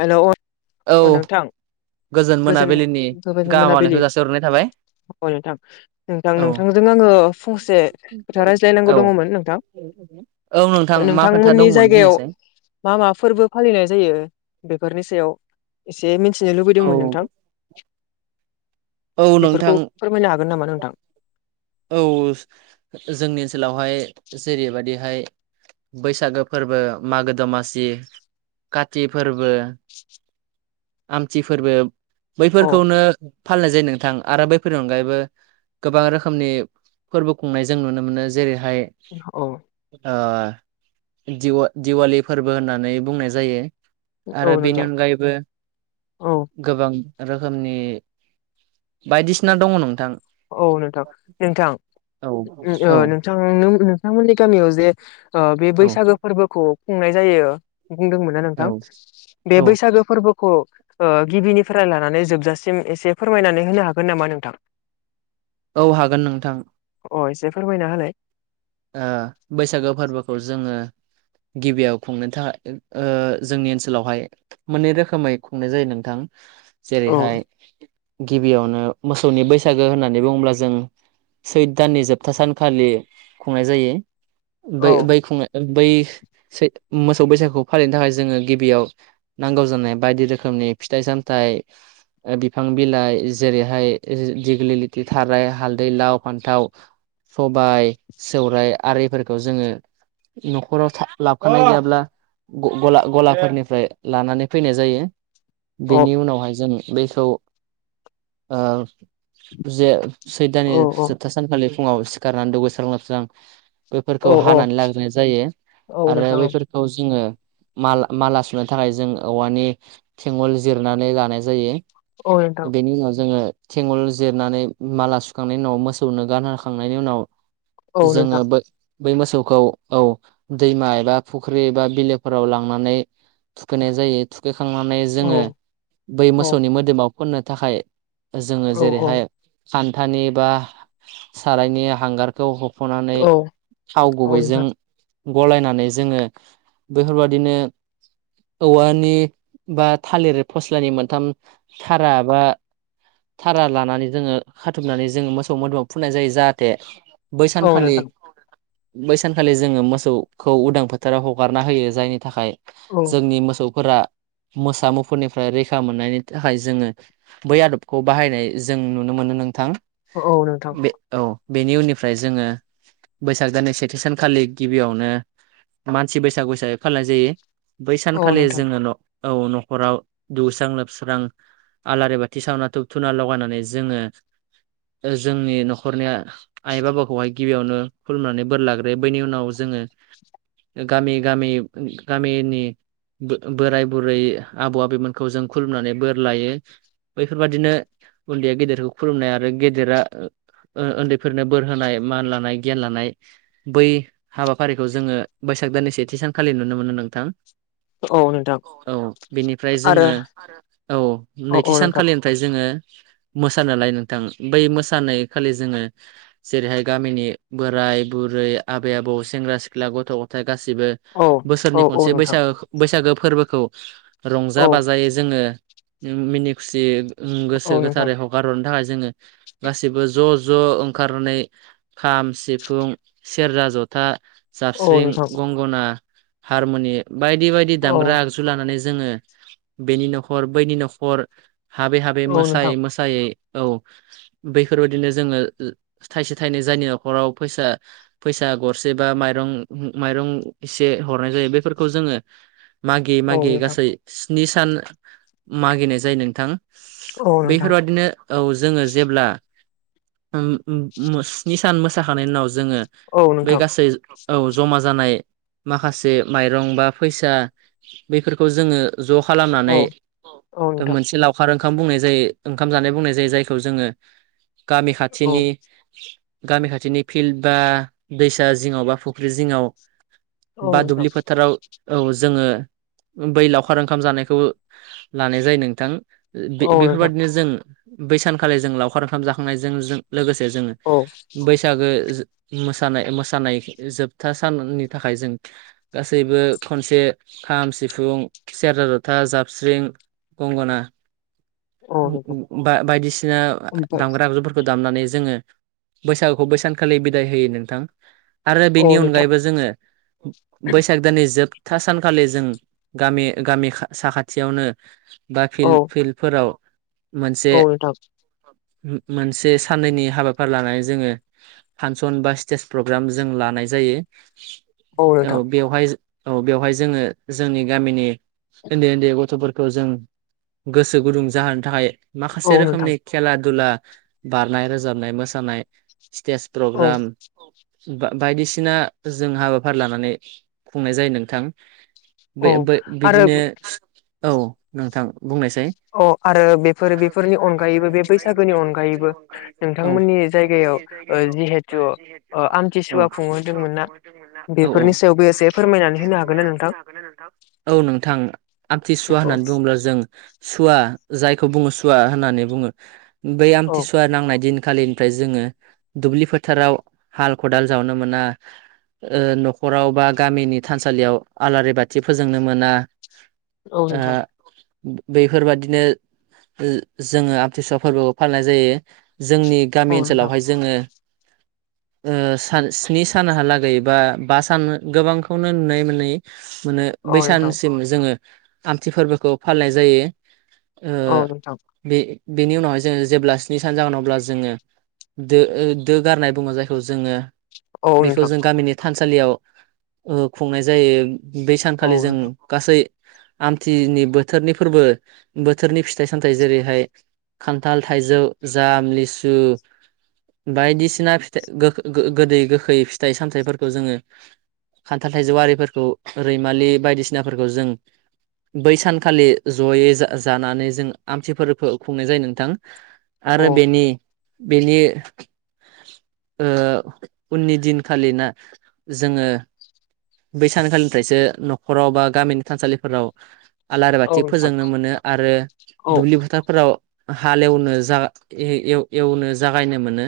Hello औ अ नोंथां। गोजोन मोनाबिलिनि गोजोन मोनाबिलि गाहामालायखौ जासि हरनाय थाबाय अ औ नोंथां-नोंथां-नोंथांजों आङो फंसे खोथा औ रायज्लायनांगौ दङमोन नोंथां। औ नोंथां मा खोथा नोंथांमोननि दंमोन जायगायाव बुंनायसाय? मा मा फोरबो फालिनाय जायो? बेफोरनि सायाव एसे मिथिनो औ लुबैदोंमोन नोंथां। औ नोंथां बेफोरखौ फोरमायनो हागोन नामा नोंथां। औ जोंनि ओनसोलावहाय जेरैबादिहाय बैसागो फोरबो मागो दमासि काति फोरबो आमथि फोरबो अ बैफोरखौनो फालिनाय जायो नोंथां आरो बैफोरनि अनगायैबो गोबां रोखो मनि फोरबो खुंनाय जों नुनो मोनो जेरैहाय औ दिवा-दिवालि फोरबो होननानै बुंनाय जायो। औ आरो बेनि नोंथां अनगायैबो औ गोबां रोखोमनि बायदिसिना दङ नोंथां। औ नोंथां औ औ नोंथां-नोंथां-नोंथांमोननि गामियाव जे ओ बे औ बैसागो फोरबोखौ खुंनाय जायो बुंदोंमोना औ नोंथां बे औ बैसागु फोरबो खौ ओ गिबिनिफ्राय लानानै जोबजासिम एसे फोरमायनानै होनो हागोन नामा नोंथां? औ हागोन नोंथां ओ एसे फोरमायना होलाय ओ बैसागु फोर्बोखौ जोङो गिबियाव खुंनो था-ओ जोंनि ओनसोलावहाय मोननै रोखोमै खुंनाय जायो नोंथां। औ जेरैहाय गिबियावनो मोसौनि बैसागो होननानै बुङोब्ला जों। सैद दाननि जोबथा सानखालि। खुंनाय जायो औ बै-बैखुंनाय बै सै मोसौ बैसागुखौ फालिनो थाखाय जोङो गिबियाव नांगौ जानाय बायदि रोखोमनि फिथाइ-सामथाइ। ओ बिफां-बिलाइ जेरैहाय दिग्लि लिथि थाराय हालदै लाव फान्थाव। सबाय सोवराइ आरिफोरखौ जोङो। न'खराव था-लाबखानाय गैयाब्ला। ग-गला-गलाफोरनिफ्राय लानानै फैनाय जायो। औ बेनि उनावहाय जों बेखौ ओ जे सैदाननि औ जोबथा सानखालि फुङाव सिखारनानै दुगोस्रां लोबस्रां। औ बेफोरखौ औ हानानै लाग्रोनाय जायो औ आरो नोंथां औ बैफोरखौ जोङो माला-माला सुनो थाखाय जों औवानि थेंगल जिरनानै लानाय जायो। औ नोंथां बेनि उनाव जोङो थेंगल जिरनानै माला सुखांनायनि उनाव मोसौनो गानहोखांनायनि उनाव औ जोङो नोंथां बो बै मोसौखौ औ दैमा एबा फुख्रि एबा बिलोफोराव लांनानै। थुखैनाय जायो थुखैखांनानै औ जोङो बै औ मोसौनि मोदोमाव फननो थाखाय। जोङो औ औ जेरैहाय खान्थानि बा सारायनि हांगारखौ ह ख'नानै औ थाव औ गुबैजों। नोंथां गलायनानै जोङो बैफोरबादिनो। औवानि बा थालिर फस्लानि मोनथाम थारा बा थारा लानानै जोङो खाथुमनानै जोङो मोसौ मोदोमाव फुननाय जायो जाहाथे बै औ सानखालि। नोंथां बै सानखालि जोङो मोसौखौ उदां फोथाराव हगारना होयो जायनि थाखाय औ जोंनि मोसौ फोरा। मोसा मुफोरनिफ्राय रैखा मोननायनि थाखाय जोङो बै आदबखौ बाहायनाय जों नुनो मोनो नोंथां। औ नोंथां बे औ बेनि उननि फ्राय जोङो बैसाग दाननि सेथि सानखालि गिबियावनो मानसि बैसागु सागसो फालिय जायो बै औ सानखालि नोंथां जोङो न' औ न'खराव दौस्रां लोबस्रां। आलारि बाथि सावना धुब-धुना लगायनानै जोङो ओ जोंनि न'खरनिया। आइ बाबाखौहाय गिबियावनो खुलुमनानै बोर लाग्रोयो बैनि उनाव जोङो गामि-गामि-गामिनि। बो-बोराय बुरै आबौ आबिमोनखौ जों खुलुमनानै बोर लायो। बैफोरबादिनो उन्दैया गेदेरखौ खुलुमनाय आरो गेदेरा उओ उन्दै फोरनो बोर होनाय मान लानाय गियान लानाय बै हाबाफारिखौ जोङो बैसाग दाननि सेथि सानखालि नुनो मोनो नोंथां। औ नोंथां। औ बेनिफ्राय आरो जोङो आरो औ औ नैथि औ नोंथां सानखालिनिफ्राय जोङो मोसानालाय नोंथां बै मोसानाय खालि जोङो। जेरैहाय गामिनि बोराय-बुरै, आबै-आबौ, सेंग्रा-सिख्ला गथ'-गथाय। गासिबो औ बोसोरनि औ औ खनसे नोंथां बैसागुखो-बैसागु फोर्बोखौ। रंजा औ बाजायै जोङो मिनि खुसि ओं गोसो औ नोंथां गोथारै हगार हरनो थाखाय जोङो गासैबो ज'-ज' ओं खारनै खाम सिफुं सेरजा जथा। औ जाबस्रिं, नोंथां गंगना, हारमुनि बायदि-बायदि औ दामग्रा आगजु लानानै जोङो बेनि न'खर बैनि न'खर हाबै-हाबै औ नोंथां मोसायै-मोसायै। औ बेैफोरबादिनो जोङो ओ थाइसे-थाइनै जायनि न'खराव फैसा-फैसा गरसे बा माइरं-माइरं इसे ए हरनाय जायो बेफोरखौ जोङो मागियै औ मागियै नोंथां गासै स्नि सान मागिनाय जायो नोंथां। औ नोंथां बेफोरबादिनो औ जोङो जेब्ला ओम उ मो स्नि सान मोसाखांनायनि उनाव जोङो औ बै नोंथां गासै औ जमा जानाय माखासे माइरं बा फैसा बेफोरखौ जोङो ज' खालामनानै औ औ दा नोंथां मोनसे लावखार ओंख खाम बुंनाय जायो ओंखाम जानाय बुंनाय जायो जायखौ जोङो गामि औ खाथिनि गामि खाथिनि फिल्ड बा दैसा जिङाव बा फुख्रि जिङाव औ बा नोंथां दुबलि फोथाराव औ जोङो बै लावखार ओंखाम जानायखौ लानाय जायो नोंथां ओ बे औ नोंथां बेफोरबायदिनो जों बै सानखालि जों लावखार ओंखाम जाखांनायजों जों लोगोसे ए जोङो औ बैसागो ओ मोसानाय मोसानाय जोबथा साननि थाखाय जों गासैबो खनसे खाम सिफुं सेरजा जथा जाबस्रिं गंगना उ औ नोंथां उ बा बायदिसिना ओमफ्राय दामग्रा आगजुफोरखौ दामनानै जोङो बैसागुखौ बैसानखालि बिदाय होयो नोंथां। आरो बेनि औ नोंथां अनगायैबो जोङो बैसाग दाननि जोब था सानखालि जों गामि गामि खा साखाथियावनो बा औ फिल्द फिल्दफोराव मोनसे औ नोंथां उ मोनसे साननैनि हाबाफारि लानानै जोङो फानसन बा स्टेज प्रग्राम जों लानाय जायो औ बेवहाय औ बेवहाय जोङो जोंनि गामिनि ओन्दै ओन्दै गथ'फोरखौ जों गोसो गुदुं जाहोनो थाखाय माखासे औ नोंथां रोखोमनि खेला दुला बारनाय रोजाबनाय मोसानाय स्टेज औ प्रग्राम बा बायदिसिना जों हाबाफारि लानानै खुंनाय जायो नोंथां बे औ बो आरो बिदिनो औ नोंथां बुंनायसाय अ आरो बेफोर बेफोरनि अनगायैबो बे बैसागोनि अनगायै एबो औ नोंथांमोननि जायगायाव ओ जिहेथु ओ औ आमथिसुवा खुंहोदोंमोन ना? औ बेफोरनि औ सायावबो एसे फोरमायनानै होनो हागोन ना नोंथां औ नोंथां आमथि सुवा औ होननानै बुङोब्ला जों सुवा जायखौ बुङो सुवा होननानै बुङो बै औ आमथिसुवा नांनाय दिन खालिनिफ्राय जोङो दुब्लि फोथाराव हाल खदाल जावनो मोना ओ न'खराव बा गामिनि थानसालियाव आलारि बाथि फोजोंनो मोना औ ओ नोंथां बैफोरबादिनो ओ जोङो आमथिसुवा फोरबोखौ फालिनाय जायो जोंनि औ गामि नोंथां ओनसोलावहाय जोङो ओ सानस्नि सानहालागै बा बा सान गोबांखौनो नुनाय मोनैयो मोनो औ नोंथां बैसानसिम जोङो आमथि फोरबोखौ फालिनाय जायो ओ औ नोंथां बे बेनि उनावहाय जोङो जेब्ला स्नि सान जागोन अब्ला जोङो दो ओ दो गारनाय बुङो जायखौ जोङो औ बेखौ नोंथां जों गामिनि थानसालियाव ओ खुंनाय जायो बै औ सानखालि जों नोंथां गासै आमथिनि बोथोरनि फोरबो बोथोरनि फिथाइ सामथायाइ जेरैहाय खान्थाल थाइजौ जाम लिसु बायदिसिना फिथा गोग गोदै गोखै फिथाइ सामथायाइफोरखौ जोङो खान्थाल थाइजौआरिफोरखौ रैमालि बायदिसिनाफोरखौ जों बै सानखालि ज'यै जाजानानै जों आमथिफोरफखौ खुंनाय जायो नोंथां आरो औ बेनि बेनि ओ उननि दिनखालिना जोङो बै सानखालिनिफ्रायसो न'खराव बा गामिनि थानसालिफोराव आलारि बाथि औ नोंथां फोजोंनो मोनो आरो औ दुब्लि फोथारफोराव हालेवनो जा ए एल एवनो जागायनो मोनो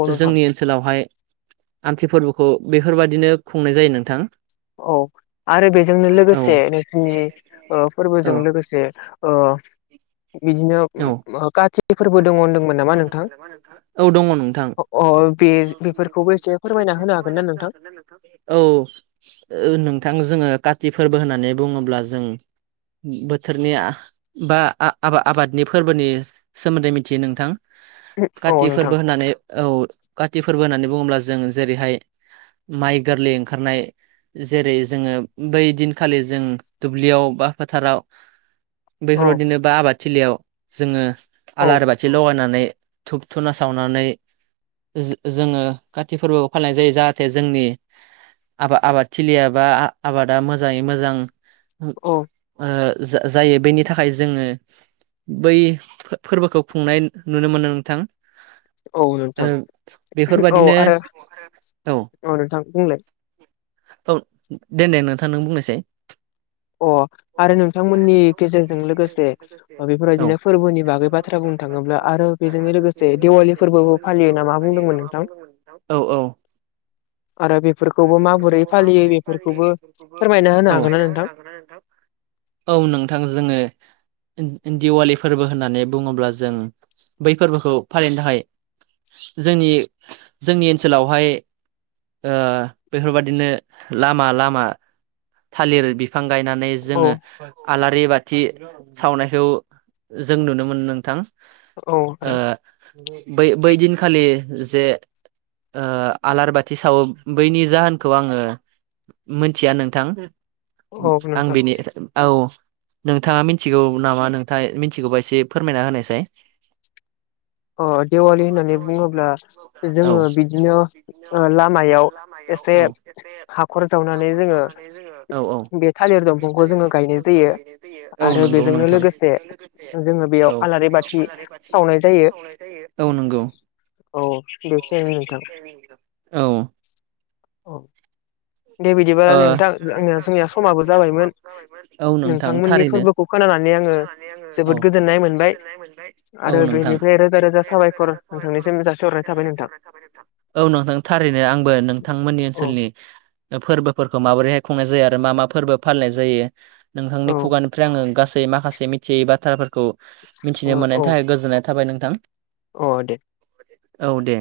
औ नोंथां जोंनि ओनसोलावहाय आमथि फोरबोखौ बेफोरबाददिनो खुंनाय जायो नोंथां औ आरो बेजोंनो लोगोसे नैथि ओ फोरबोजों लोगोसे ओ [unintelligible] औ उम काति फोरबो दङ बबो होनदोंमोन दङ नोंथां? नामा नोंथां [unintelligible] औ दङ नोंथां औे बेफोरखौबो एसे फोरमायना होनो हागोन ना नोंथां औ नोंथां जोङो काति फोरबो होननानै बुङोब्ला जों बोथोरनिआ बा आआबा आबादनि फोरबोनि सोमोन्दै मिथियो नोंथां औ काति नोंथां फोरबो होननानै औ काति फोरबो होननानै बुङोब्ला जों जेरैहाय माइ गोरलै ओंखारनाय जेरै जोङो बै दिनखालि जों दुब्लियाव बा फोथाराव औ बेफोरावदिनो बा आबाद थिलियाव जोङो औ आलार बाथि लगायनानै धुप धुना सावनानै जोजोङो काति फोरबोखौ फालिनाय जायो जाहाथे जोंनि आबा आबाद थिलियाबा आबादा मोजाङै मोजां ओ औ जाजायो बेनि थाखाय जोङो बै फोरबोखौ खुंनाय नुनो मोनो नोंथां औ नोंथां ओ औ बेफोरबादिनो आरो औ नोंथां बुंलाय दोननाय नोंथां नों बुंनायसाय अ आरो नोंथांमोननि गेजेरजों लोगोसे औ बेफोरबायदिनो फोरबोनि बागै बाथ्रा बुंनो थाङोब्ला आरो बेजोंनो लोगोसे दिवालि फोरबोबो फालियो नामा मा बुंदोंमोन नोंथां औ औ आरो बेफोरखौबो माबोरै फालियो बेफोरखौबो फोरमायना औ होनो हागोन ना नोंथां औ नोंथां जोङो दिवालि फोरबो होननानै बुङोब्ला जों बै फोरबोखौ फालिनो थाखाय जोंनि जोंनि ओनसोलावहाय ओ बेफोरबायदिनो लामा लामा थालिर बिफां गायनानै औ जोङो आलारि बाथि सावनायखौ जों नुनो मोनो नोंथां औ ओ आरो बै बैदिनखालि जे ओ आलार बाथि सावो बैनि जाहोनखौ आङो मोनथिया नोंथां औ आं नोंथां बेनि औ नोंथाङा मि मिथिगौ नामा नोंथां मिथिगौबा एसे फोरमायना होनायसाय [unintelligible] ओ दिवलि होननानै बुङोब्ला औ जोङो बिदिनो लामायाव एसे औ हाखर जावनानै जोङो औ बे थालिर दंफांखौ जोङो गायनाय जायो आरो बेजोंनो लोगोसे जोङो बेयाव आलारि बाथि सावनाय जायो औ नंगौ औ सस मिथ [inaudible] औ ओ औ दे बिदिबालाय नोंथां जनिया जोंनिया समाबो जाबायमोन औ नोंथां नोंथांमोनि थारैनो फोरबोखौ नानानै आङो जोबोद औ गोजोननाय मोनबाय औ आरो नोंथां बेनिफ्राय रोजा रोजा साबायखर नोंथांनिसिम जासिहर खुलुमनाय जासिहरनाय थाबाय नोंथां। औ नोंथां थारैनो आंबो नोंथांमोननि औ ओनसोलनि फोरबोफोरखौ माबोरैहाय खुंनाय जायो आरो मा मा फोरबो फालिनाय जायो? नोंथांनि औ खुगानिफ्राय आङो गासै जै माखासे मिथियै बाथ्राफोरखौ औ मिथिनो मोननायनि औ थाखाय गोजोननाय थाबाय नोंथां। औ दे औ दे।